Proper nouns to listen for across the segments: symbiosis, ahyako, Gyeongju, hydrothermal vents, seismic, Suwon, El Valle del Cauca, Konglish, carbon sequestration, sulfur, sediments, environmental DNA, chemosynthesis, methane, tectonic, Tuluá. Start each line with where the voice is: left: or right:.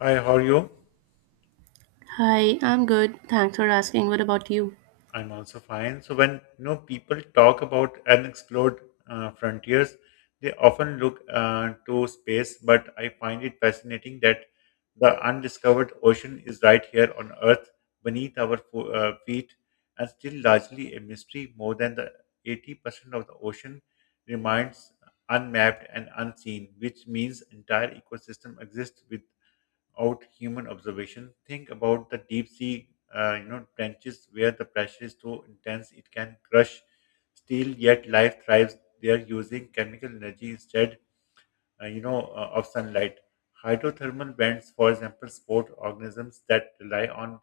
left: Hi, how are you?
right: Hi, I'm good. Thanks for asking. What about you?
left: I'm also fine. So when people talk about unexplored frontiers, they often look to space, but I find it fascinating that the undiscovered ocean is right here on Earth, beneath our feet, and still largely a mystery. More than the 80% of the ocean remains unmapped and unseen, which means entire ecosystem exists with out human observation. Think about the deep sea, trenches where the pressure is so intense it can crush steel. Yet life thrives there using chemical energy instead of sunlight. Hydrothermal vents, for example, support organisms that rely on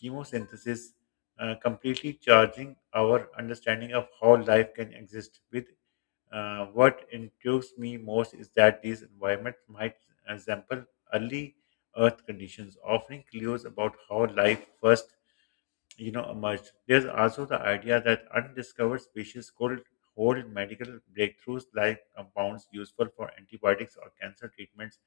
left: chemosynthesis, completely charging our understanding of how life can exist. With what intrigues me most is that these environments might resemble early Earth conditions, offering clues about how life first emerged. There's also the idea that undiscovered species could hold medical breakthroughs like compounds useful for antibiotics or cancer treatments.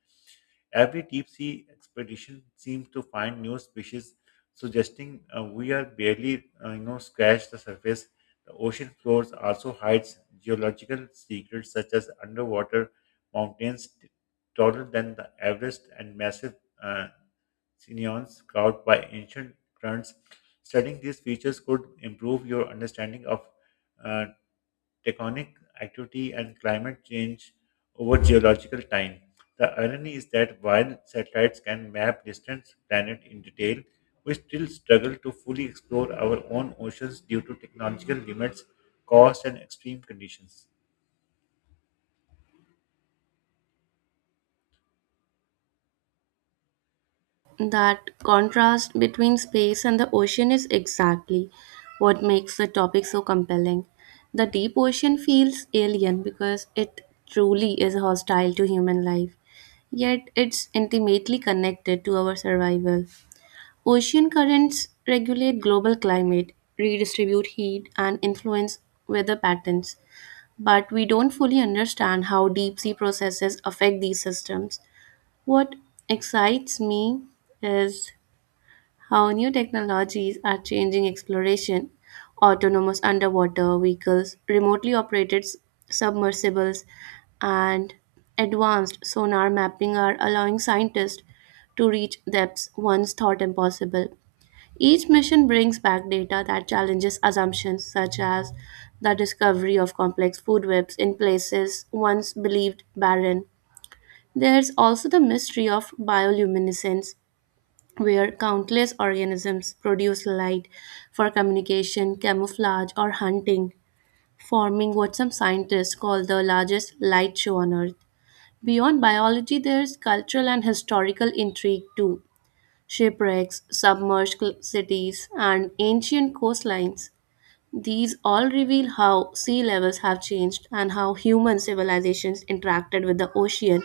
left: Every deep sea expedition seems to find new species, suggesting we are barely scratched the surface. The ocean floors also hides geological secrets such as underwater mountains taller than the Everest and massive uh, Sinions carved by ancient currents. Studying these features could improve your understanding of uh, tectonic activity and climate change over geological time. The irony is that while satellites can map distant planets in detail, we still struggle to fully explore our own oceans due to technological limits, cost, and extreme conditions.
right: That contrast between space and the ocean is exactly what makes the topic so compelling. The deep ocean feels alien because it truly is hostile to human life, yet it's intimately connected to our survival. Ocean currents regulate global climate, redistribute heat, and influence weather patterns. But we don't fully understand how deep sea processes affect these systems. What excites me is how new technologies are changing exploration. Autonomous underwater vehicles, remotely operated submersibles, and advanced sonar mapping are allowing scientists to reach depths once thought impossible. Each mission brings back data that challenges assumptions, such as the discovery of complex food webs in places once believed barren. There's also the mystery of bioluminescence, where countless organisms produce light for communication, camouflage, or hunting, forming what some scientists call the largest light show on Earth. Beyond biology, there's cultural and historical intrigue too. Shipwrecks, submerged cities, and ancient coastlines. These all reveal how sea levels have changed and how human civilizations interacted with the ocean.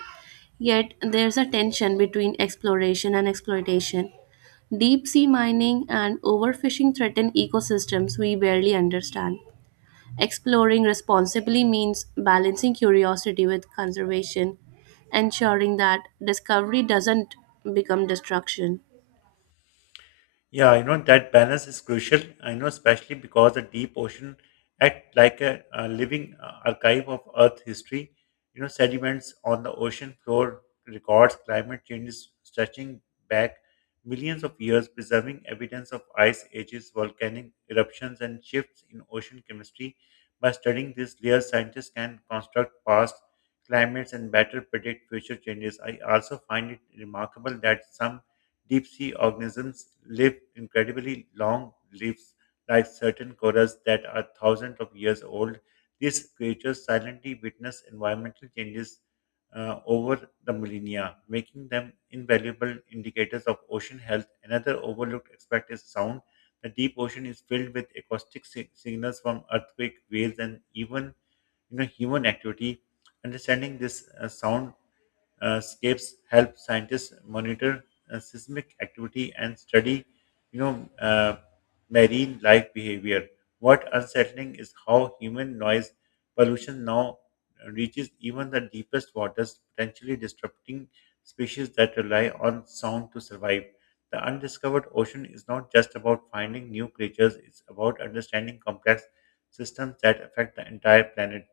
right: Yet there's a tension between exploration and exploitation. Deep sea mining and overfishing threaten ecosystems we barely understand. Exploring responsibly means balancing curiosity with conservation, ensuring that discovery doesn't become destruction.
left: Yeah, that balance is crucial. I know, especially because the deep ocean act like a living archive of Earth history. Sediments on the ocean floor records climate changes stretching back millions of years, preserving evidence of ice ages, volcanic eruptions, and shifts in ocean chemistry. By studying these layers, scientists can construct past climates and better predict future changes. I also find it remarkable that some deep sea organisms live incredibly long lives, like certain corals that are thousands of years old. These creatures silently witness environmental changes over the millennia, making them invaluable indicators of ocean health. Another overlooked aspect is sound. The deep ocean is filled with acoustic signals from earthquake, waves, and even human activity. Understanding this sound scapes help scientists monitor seismic activity and study, you know, uh, marine life behavior. What unsettling is how human noise pollution now reaches even the deepest waters, potentially disrupting species that rely on sound to survive. The undiscovered ocean is not just about finding new creatures, it's about understanding complex systems that affect the entire planet.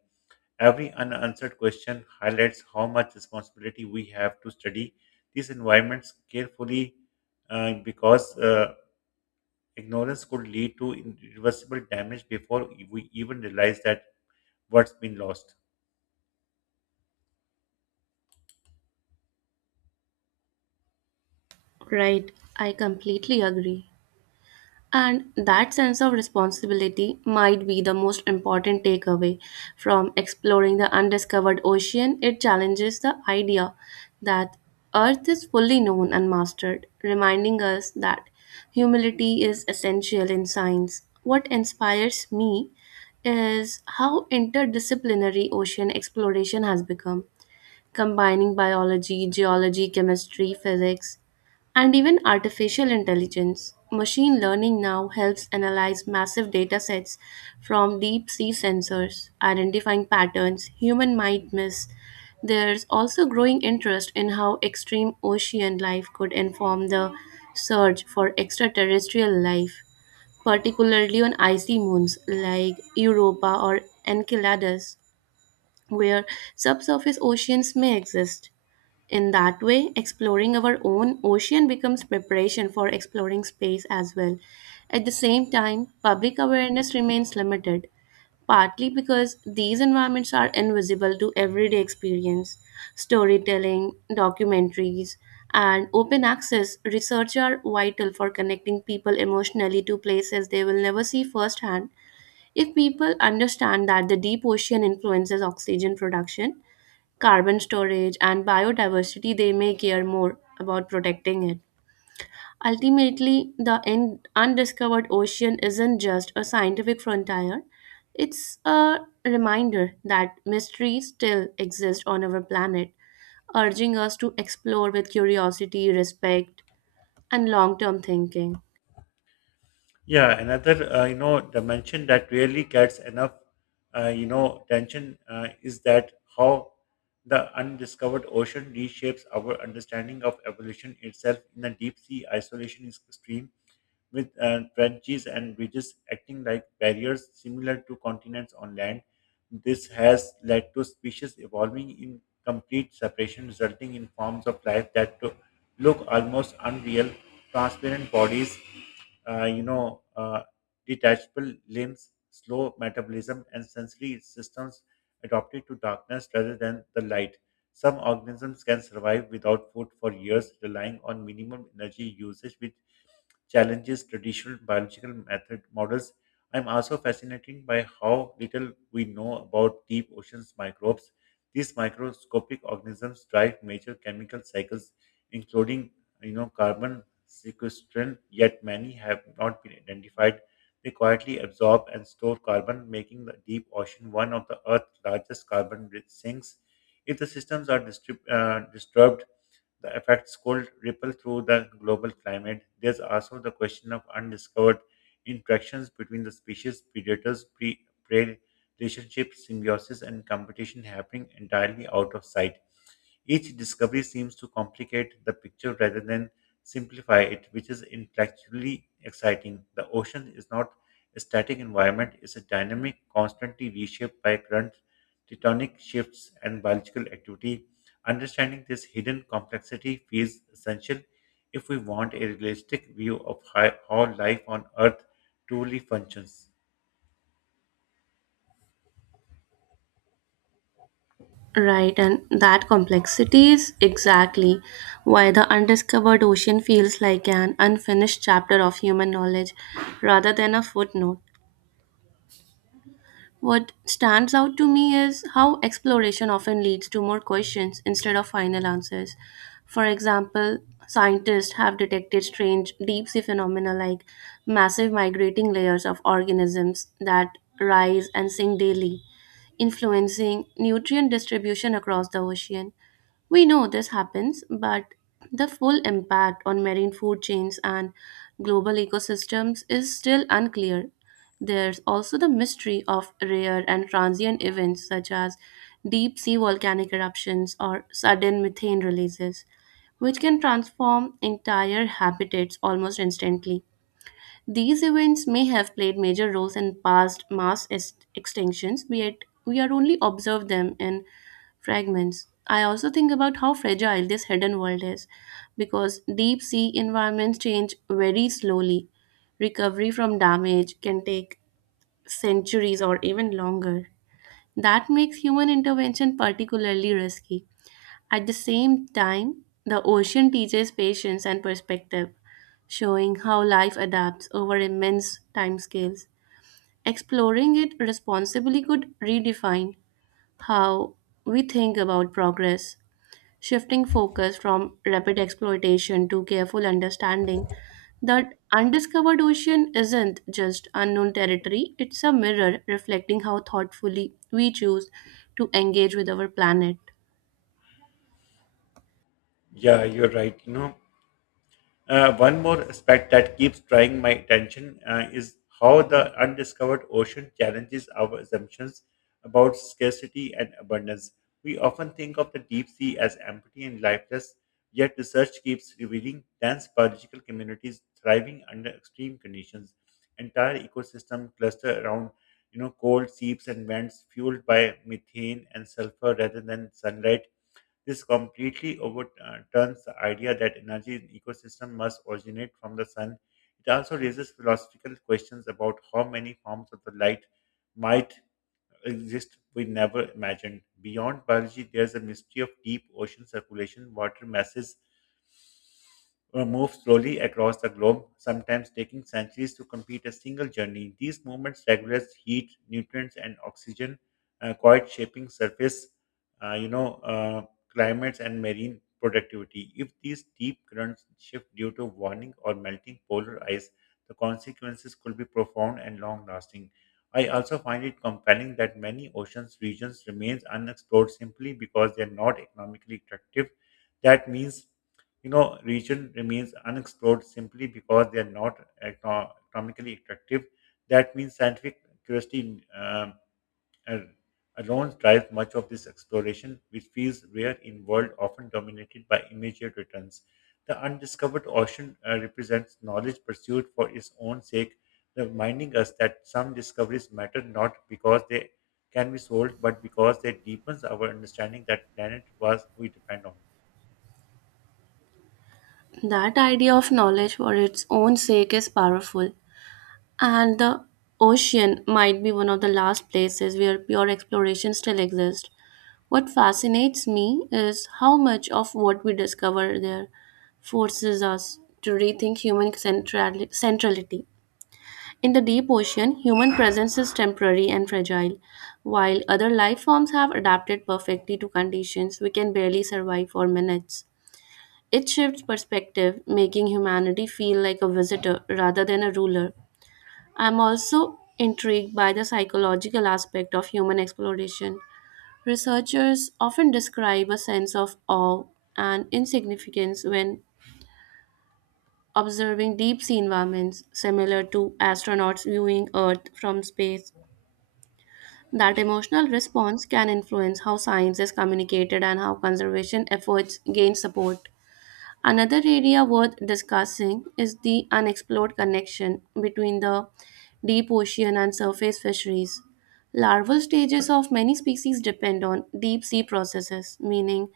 left: Every unanswered question highlights how much responsibility we have to study these environments carefully because ignorance could lead to irreversible damage before we even realize that what's been lost.
right: Right, I completely agree. And that sense of responsibility might be the most important takeaway from exploring the undiscovered ocean. It challenges the idea that Earth is fully known and mastered, reminding us that humility is essential in science. What inspires me is how interdisciplinary ocean exploration has become, combining biology, geology, chemistry, physics, and even artificial intelligence. Machine learning now helps analyze massive data sets from deep sea sensors, identifying patterns human might miss. There's also growing interest in how extreme ocean life could inform the search for extraterrestrial life, particularly on icy moons like Europa or Enceladus, where subsurface oceans may exist. In that way, exploring our own ocean becomes preparation for exploring space as well. At the same time, public awareness remains limited, partly because these environments are invisible to everyday experience. Storytelling, documentaries, and open access research are vital for connecting people emotionally to places they will never see firsthand. If people understand that the deep ocean influences oxygen production, carbon storage, and biodiversity, they may care more about protecting it. Ultimately, the undiscovered ocean isn't just a scientific frontier, it's a reminder that mystery still exists on our planet, urging us to explore with curiosity, respect, and long term thinking.
left: Yeah, another dimension that really gets enough tension is that how the undiscovered ocean reshapes our understanding of evolution itself. In the deep sea, isolation is extreme, with trenches and ridges acting like barriers similar to continents on land. This has led to species evolving in complete separation, resulting in forms of life that look almost unreal, transparent bodies uh, you know, uh, detachable limbs, slow metabolism, and sensory systems adapted to darkness rather than the light. Some organisms can survive without food for years, relying on minimum energy usage, which challenges traditional biological method models. I'm also fascinated by how little we know about deep oceans microbes. These microscopic organisms drive major chemical cycles, including carbon sequestration, yet many have not been identified. They quietly absorb and store carbon, making the deep ocean one of the Earth's largest carbon rich sinks. If the systems are disturbed, the effects could ripple through the global climate. There's also the question of undiscovered interactions between the species, predators, prey relationships, symbiosis, and competition happening entirely out of sight. Each discovery seems to complicate the picture rather than simplify it, which is intellectually exciting. The ocean is not a static environment, it's a dynamic, constantly reshaped by current tectonic shifts and biological activity. Understanding this hidden complexity feels essential if we want a realistic view of how life on Earth truly functions.
right: Right, and that complexity is exactly why the undiscovered ocean feels like an unfinished chapter of human knowledge rather than a footnote. What stands out to me is how exploration often leads to more questions instead of final answers. For example, scientists have detected strange deep sea phenomena like massive migrating layers of organisms that rise and sink daily, influencing nutrient distribution across the ocean. We know this happens, but the full impact on marine food chains and global ecosystems is still unclear. There's also the mystery of rare and transient events such as deep sea volcanic eruptions or sudden methane releases, which can transform entire habitats almost instantly. These events may have played major roles in past mass extinctions, yet we are only observed them in fragments. I also think about how fragile this hidden world is because deep sea environments change very slowly. Recovery from damage can take centuries or even longer. That makes human intervention particularly risky. At the same time, the ocean teaches patience and perspective, showing how life adapts over immense timescales. Exploring it responsibly could redefine how we think about progress, shifting focus from rapid exploitation to careful understanding. That undiscovered ocean isn't just unknown territory, it's a mirror reflecting how thoughtfully we choose to engage with our planet.
left: Yeah, you're right. One more aspect that keeps drawing my attention is how the undiscovered ocean challenges our assumptions about scarcity and abundance. We often think of the deep sea as empty and lifeless, yet research keeps revealing dense biological communities thriving under extreme conditions. Entire ecosystem cluster around cold seeps and vents fueled by methane and sulfur rather than sunlight. This completely overturns the idea that energy in ecosystem must originate from the sun. It also raises philosophical questions about how many forms of the light might exist we never imagined. Beyond biology, there's a mystery of deep ocean circulation, water masses move slowly across the globe, sometimes taking centuries to complete a single journey. These movements regulate heat, nutrients, and oxygen, quite shaping surface, uh, you know, uh, climates and marine productivity. If these deep currents shift due to warming or melting polar ice, the consequences could be profound and long-lasting. I also find it compelling that many oceans regions remains unexplored simply because they are not economically attractive. That means region remains unexplored simply because they are not economically attractive. That means scientific curiosity al- alone drives much of this exploration, which feels rare in world often dominated by immediate returns. The undiscovered ocean represents knowledge pursued for its own sake, reminding us that some discoveries matter not because they can be sold, but because they deepens our understanding that planet was we depend on.
right: That idea of knowledge for its own sake is powerful, and the ocean might be one of the last places where pure exploration still exists. What fascinates me is how much of what we discover there forces us to rethink human centrality. In the deep ocean, human presence is temporary and fragile, while other life forms have adapted perfectly to conditions we can barely survive for minutes. It shifts perspective, making humanity feel like a visitor rather than a ruler. I'm also intrigued by the psychological aspect of human exploration. Researchers often describe a sense of awe and insignificance when observing deep sea environments, similar to astronauts viewing Earth from space. That emotional response can influence how science is communicated and how conservation efforts gain support. Another area worth discussing is the unexplored connection between the deep ocean and surface fisheries. Larval stages of many species depend on deep sea processes, meaning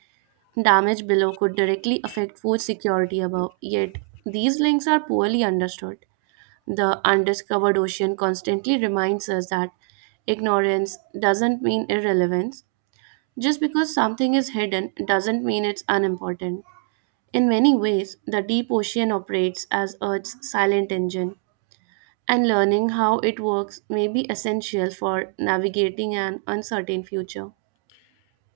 right: damage below could directly affect food security above, yet these links are poorly understood. The undiscovered ocean constantly reminds us that ignorance doesn't mean irrelevance. Just because something is hidden doesn't mean it's unimportant. In many ways, the deep ocean operates as Earth's silent engine, and learning how it works may be essential for navigating an uncertain future.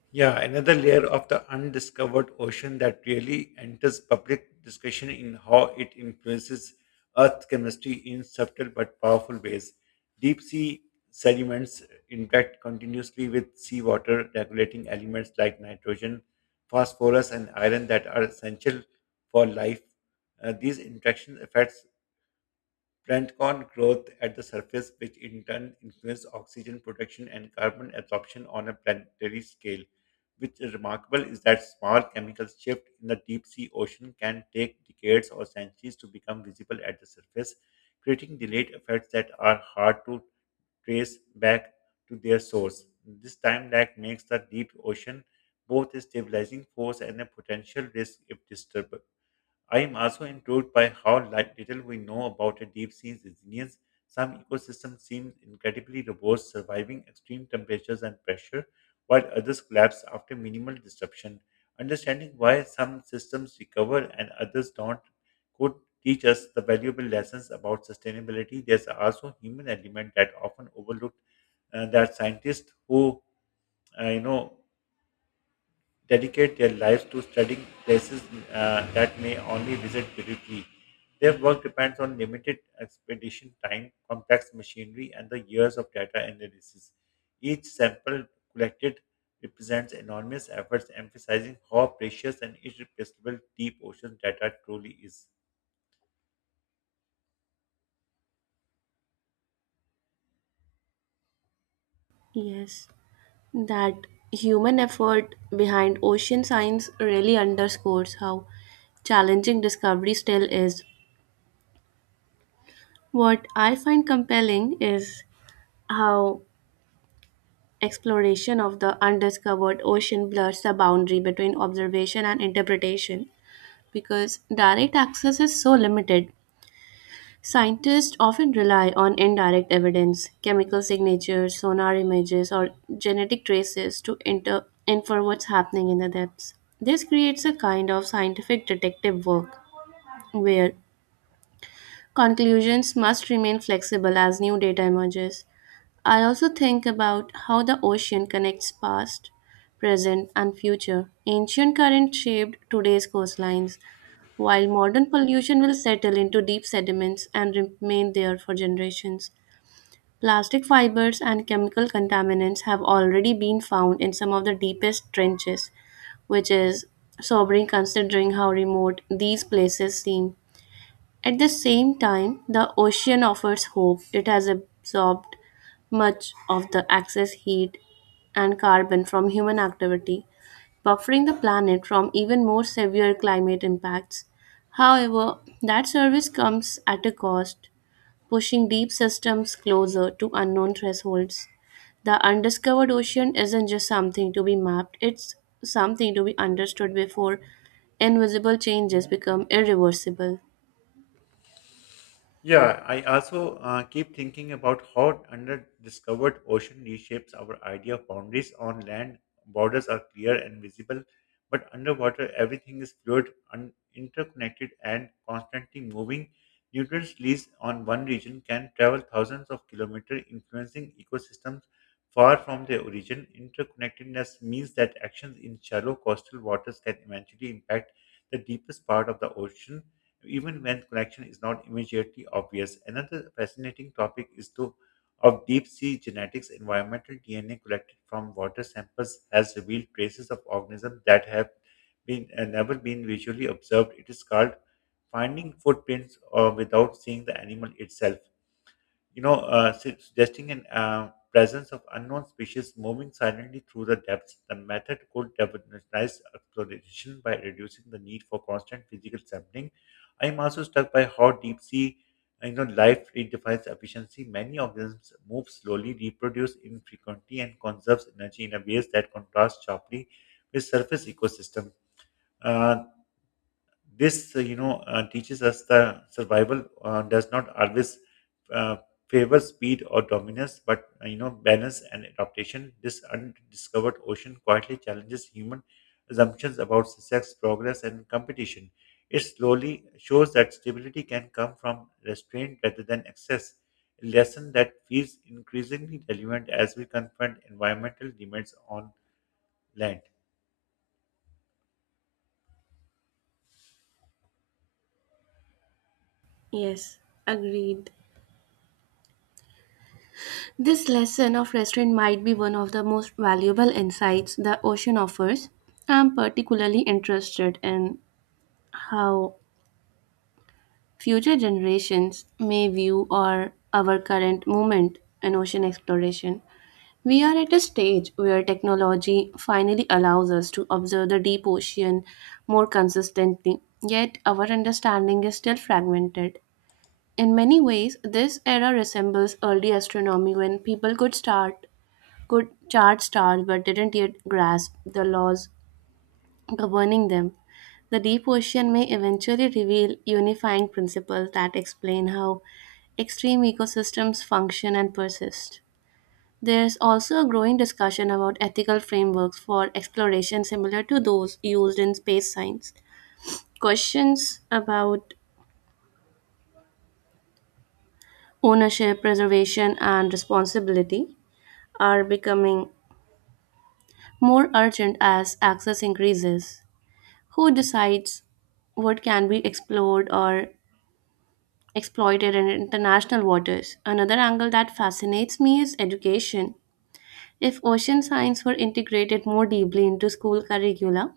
left: Yeah, another layer of the undiscovered ocean that really enters public discussion in how it influences Earth chemistry in subtle but powerful ways. Deep sea sediments interact continuously with seawater, regulating elements like nitrogen, phosphorus, and iron that are essential for life. These interaction affects plankton growth at the surface, which in turn influences oxygen production and carbon absorption on a planetary scale. Which is remarkable is that small chemical shift in the deep sea ocean can take decades or centuries to become visible at the surface, creating delayed effects that are hard to trace back to their source. This time lag makes the deep ocean both a stabilizing force and a potential risk if disturbed. I am also intrigued by how little we know about a deep sea resilience. Some ecosystems seem incredibly robust, surviving extreme temperatures and pressure, while others collapse after minimal disruption. Understanding why some systems recover and others don't could teach us the valuable lessons about sustainability. There's also human element that often overlooked that scientists who uh, you know dedicate their lives to studying places that may only visit briefly. Their work depends on limited expedition time, complex machinery, and the years of data analysis. Each sample collected represents enormous efforts, emphasizing how precious and irreplaceable deep ocean data truly is.
right: Yes. That human effort behind ocean science really underscores how challenging discovery still is. What I find compelling is how exploration of the undiscovered ocean blurs the boundary between observation and interpretation because direct access is so limited. Scientists often rely on indirect evidence, chemical signatures, sonar images, or genetic traces to infer what's happening in the depths. This creates a kind of scientific detective work where conclusions must remain flexible as new data emerges. I also think about how the ocean connects past, present, and future. Ancient currents shaped today's coastlines, while modern pollution will settle into deep sediments and remain there for generations. Plastic fibers and chemical contaminants have already been found in some of the deepest trenches, which is sobering considering how remote these places seem. At the same time, the ocean offers hope. It has absorbed much of the excess heat and carbon from human activity, buffering the planet from even more severe climate impacts. However, that service comes at a cost, pushing deep systems closer to unknown thresholds. The undiscovered ocean isn't just something to be mapped, it's something to be understood before invisible changes become irreversible.
left: Yeah, I also keep thinking about how under-discovered ocean reshapes our idea of boundaries. On land, borders are clear and visible, but underwater, everything is fluid, interconnected, and constantly moving. Nutrient released on one region can travel thousands of kilometers, influencing ecosystems far from their origin. Interconnectedness means that actions in shallow coastal waters can eventually impact the deepest part of the ocean even when connection is not immediately obvious. Another fascinating topic is to of deep sea genetics, environmental DNA collected from water samples has revealed traces of organisms that have been never been visually observed. It is called finding footprints or without seeing the animal itself, suggesting an presence of unknown species moving silently through the depths. The method could revolutionize exploration by reducing the need for constant physical sampling. I am also struck by how deep sea, life redefines efficiency. Many organisms move slowly, reproduce infrequently, and conserves energy in a ways that contrast sharply with surface ecosystems. Uh, this teaches us the survival does not always uh, favor speed or dominance but balance and adaptation. This undiscovered ocean quietly challenges human assumptions about success, progress, and competition. It slowly shows that stability can come from restraint rather than excess, a lesson that feels increasingly relevant as we confront environmental demands on land.
right: Yes, agreed. This lesson of restraint might be one of the most valuable insights the ocean offers. I'm particularly interested in how future generations may view our current moment in ocean exploration. We are at a stage where technology finally allows us to observe the deep ocean more consistently, yet our understanding is still fragmented. In many ways, this era resembles early astronomy when people could chart stars but didn't yet grasp the laws governing them. The deep ocean may eventually reveal unifying principles that explain how extreme ecosystems function and persist. There's also a growing discussion about ethical frameworks for exploration similar to those used in space science. Questions about ownership, preservation, and responsibility are becoming more urgent as access increases. Who decides what can be explored or exploited in international waters? Another angle that fascinates me is education. If ocean science were integrated more deeply into school curricula,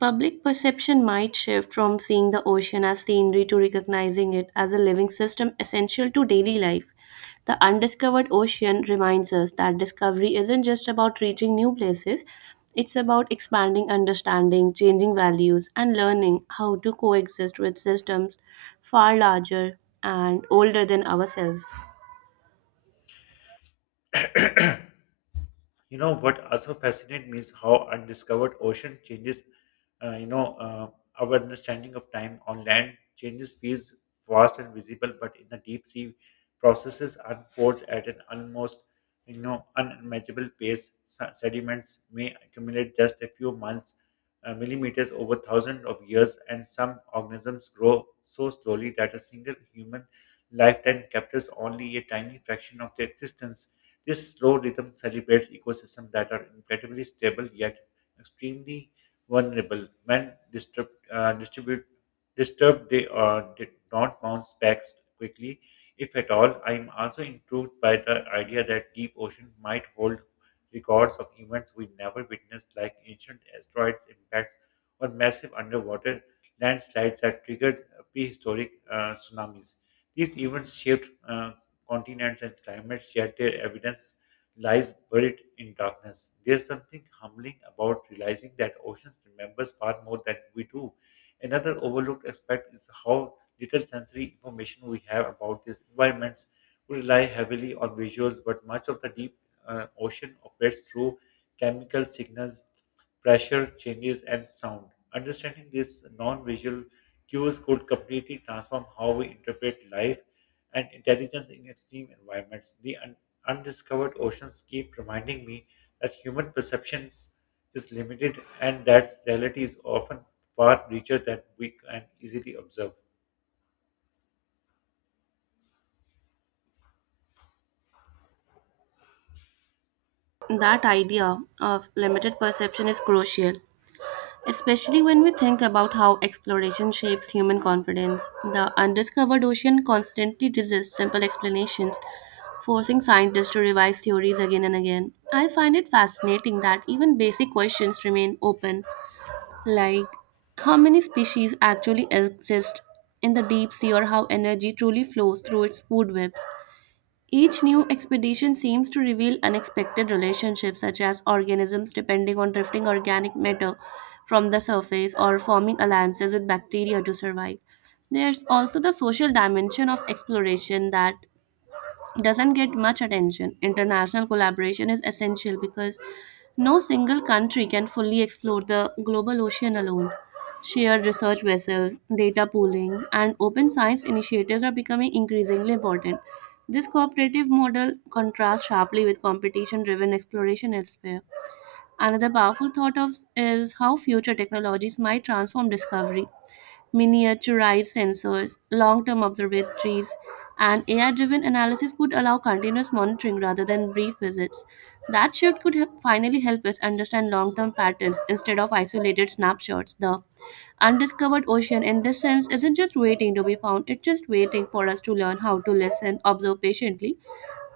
right: public perception might shift from seeing the ocean as scenery to recognizing it as a living system essential to daily life. The undiscovered ocean reminds us that discovery isn't just about reaching new places, it's about expanding understanding, changing values, and learning how to coexist with systems far larger and older than ourselves.
left: You know what also fascinates me is how undiscovered ocean changes. Uh, you know uh, our understanding of time on land changes feels vast and visible, but in the deep sea, processes unfolds at an almost unimaginable pace. Sediments may accumulate just a few months, millimeters over thousands of years, and some organisms grow so slowly that a single human lifetime captures only a tiny fraction of their existence. This slow rhythm celebrates ecosystems that are incredibly stable yet extremely vulnerable. When disturbed, disturbed, they are did not bounce back quickly, if at all. I am also intrigued by the idea that deep ocean might hold records of events we never witnessed, like ancient asteroids impacts or massive underwater landslides that triggered prehistoric tsunamis. These events shaped continents and climates, yet their evidence lies buried in darkness. There's something humbling about realizing that oceans remembers far more than we do. Another overlooked aspect is how little sensory information we have about these environments. We rely heavily on visuals, but much of the deep ocean operates through chemical signals, pressure changes, and sound. Understanding these non visual cues could completely transform how we interpret life and intelligence in extreme environments. The undiscovered oceans keep reminding me that human perceptions is limited and that reality is often far richer than we can easily observe.
right: That idea of limited perception is crucial, especially when we think about how exploration shapes human confidence. The undiscovered ocean constantly resists simple explanations, forcing scientists to revise theories again and again. I find it fascinating that even basic questions remain open, like how many species actually exist in the deep sea or how energy truly flows through its food webs. Each new expedition seems to reveal unexpected relationships, such as organisms depending on drifting organic matter from the surface or forming alliances with bacteria to survive. There's also the social dimension of exploration that doesn't get much attention. International collaboration is essential because no single country can fully explore the global ocean alone. Shared research vessels, data pooling, and open science initiatives are becoming increasingly important. This cooperative model contrasts sharply with competition driven exploration elsewhere. Another powerful thought of is how future technologies might transform discovery: miniaturized sensors, long term observatories, and AI driven analysis could allow continuous monitoring rather than brief visits. That shift could help finally help us understand long term patterns instead of isolated snapshots. The undiscovered ocean, in this sense, isn't just waiting to be found, it's just waiting for us to learn how to listen, observe patiently,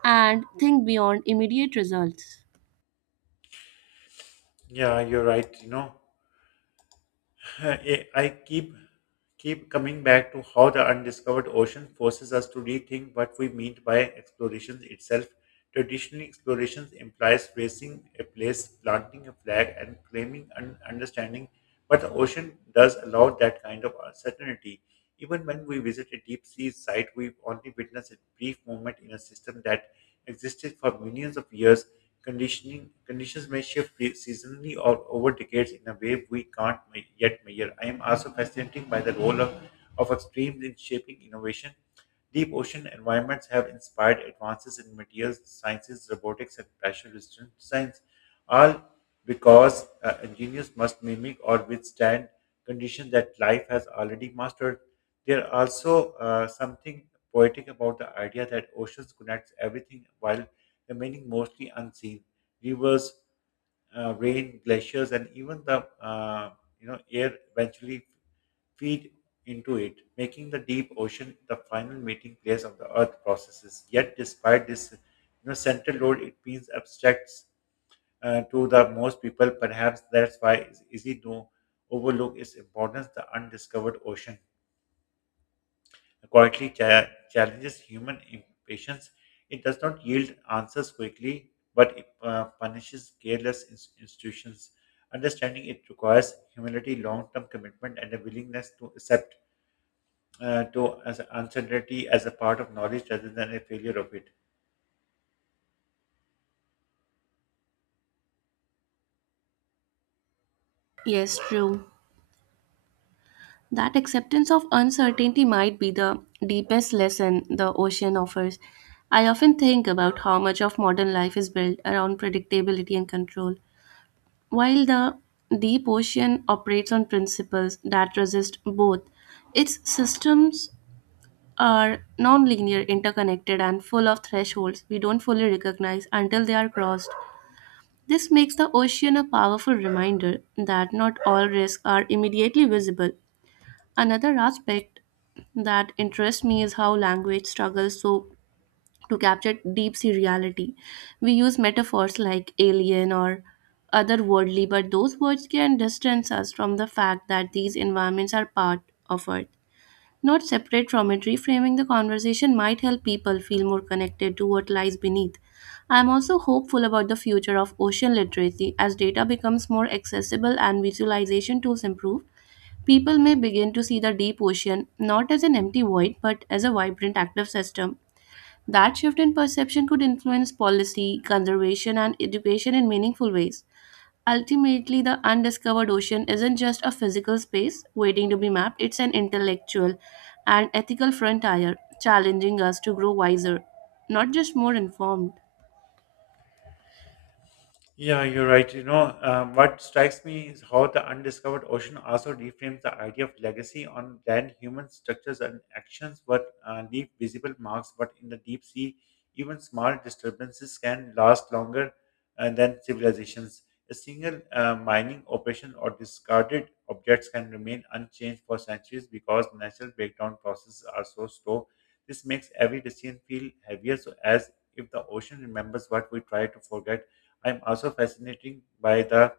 right: and think beyond immediate results.
left: Yeah, you're right. You know, I keep coming back to how the undiscovered ocean forces us to rethink what we mean by exploration itself. Traditionally, exploration implies facing a place, planting a flag, and claiming an understanding. But the ocean does allow that kind of uncertainty. Even when we visit a deep sea site, we only witness a brief moment in a system that existed for millions of years. Conditioning conditions may shift seasonally or over decades in a way we can't yet measure. I am also fascinated by the role of extremes in shaping innovation. Deep ocean environments have inspired advances in materials sciences, robotics, and pressure resistant science, all because engineers must mimic or withstand conditions that life has already mastered. There also something poetic about the idea that oceans connects everything while remaining mostly unseen. Rivers, rain, glaciers, and even the air eventually feed into it, making the deep ocean the final meeting place of the Earth processes. Yet, despite this central role, it means abstracts to the most people. Perhaps that's why it's easy to overlook its importance, the undiscovered ocean quietly challenges human impatience. It does not yield answers quickly, but it punishes careless institutions. Understanding it requires humility, long term commitment, and a willingness to accept to as uncertainty as a part of knowledge rather than a failure of it.
right: Yes, true. That acceptance of uncertainty might be the deepest lesson the ocean offers. I often think about how much of modern life is built around predictability and control, while the deep ocean operates on principles that resist both. Its systems are nonlinear, interconnected, and full of thresholds we don't fully recognize until they are crossed. This makes the ocean a powerful reminder that not all risks are immediately visible. Another aspect that interests me is how language struggles so to capture deep sea reality. We use metaphors like alien or otherworldly, but those words can distance us from the fact that these environments are part of Earth, not separate from it. Reframing the conversation might help people feel more connected to what lies beneath. I am also hopeful about the future of ocean literacy as data becomes more accessible and visualization tools improve. People may begin to see the deep ocean not as an empty void but as a vibrant active system. That shift in perception could influence policy, conservation, and education in meaningful ways. Ultimately, the undiscovered ocean isn't just a physical space waiting to be mapped, it's an intellectual and ethical frontier challenging us to grow wiser, not just more informed.
left: Yeah, you're right. You know, what strikes me is how the undiscovered ocean also reframes the idea of legacy on land. Human structures and actions what leave visible marks, but in the deep sea, even small disturbances can last longer than civilizations. A single mining operation or discarded objects can remain unchanged for centuries because natural breakdown processes are so slow. This makes every decision feel heavier, so as if the ocean remembers what we try to forget. I'm also fascinated by the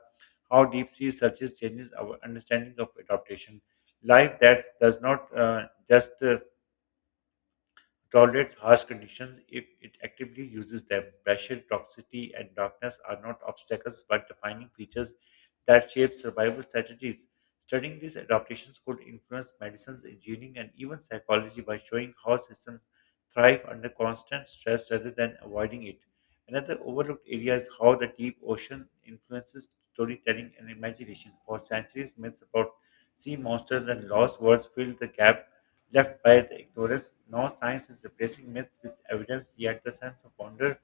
left: how deep sea searches changes our understanding of adaptation. Life that does not just tolerates harsh conditions if it actively uses them. Pressure, toxicity, and darkness are not obstacles but defining features that shape survival strategies. Studying these adaptations could influence medicines, engineering, and even psychology by showing how systems thrive under constant stress rather than avoiding it. Another overlooked area is how the deep ocean influences storytelling and imagination. For centuries, myths about sea monsters and lost worlds filled the gap left by the ignorance. Now science is replacing myths with evidence, yet the sense of wonder,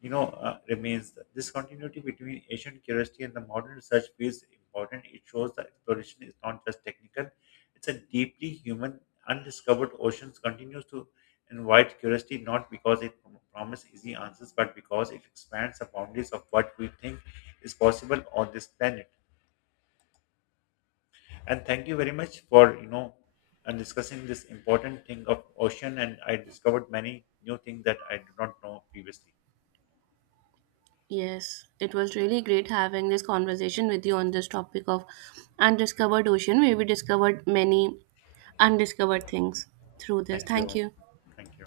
left: remains. This continuity between ancient curiosity and the modern research feels important. It shows that exploration is not just technical; it's a deeply human, undiscovered oceans continues to invite curiosity not because it promises easy answers, but because it expands the boundaries of what we think is possible on this planet. And thank you very much for and discussing this important thing of ocean, and I discovered many new things that I did not know previously.
right: Yes, it was really great having this conversation with you on this topic of undiscovered ocean, where we discovered many undiscovered things through this.
left: Thank
right: Thank
left: you.
right: you.
left: Thank you.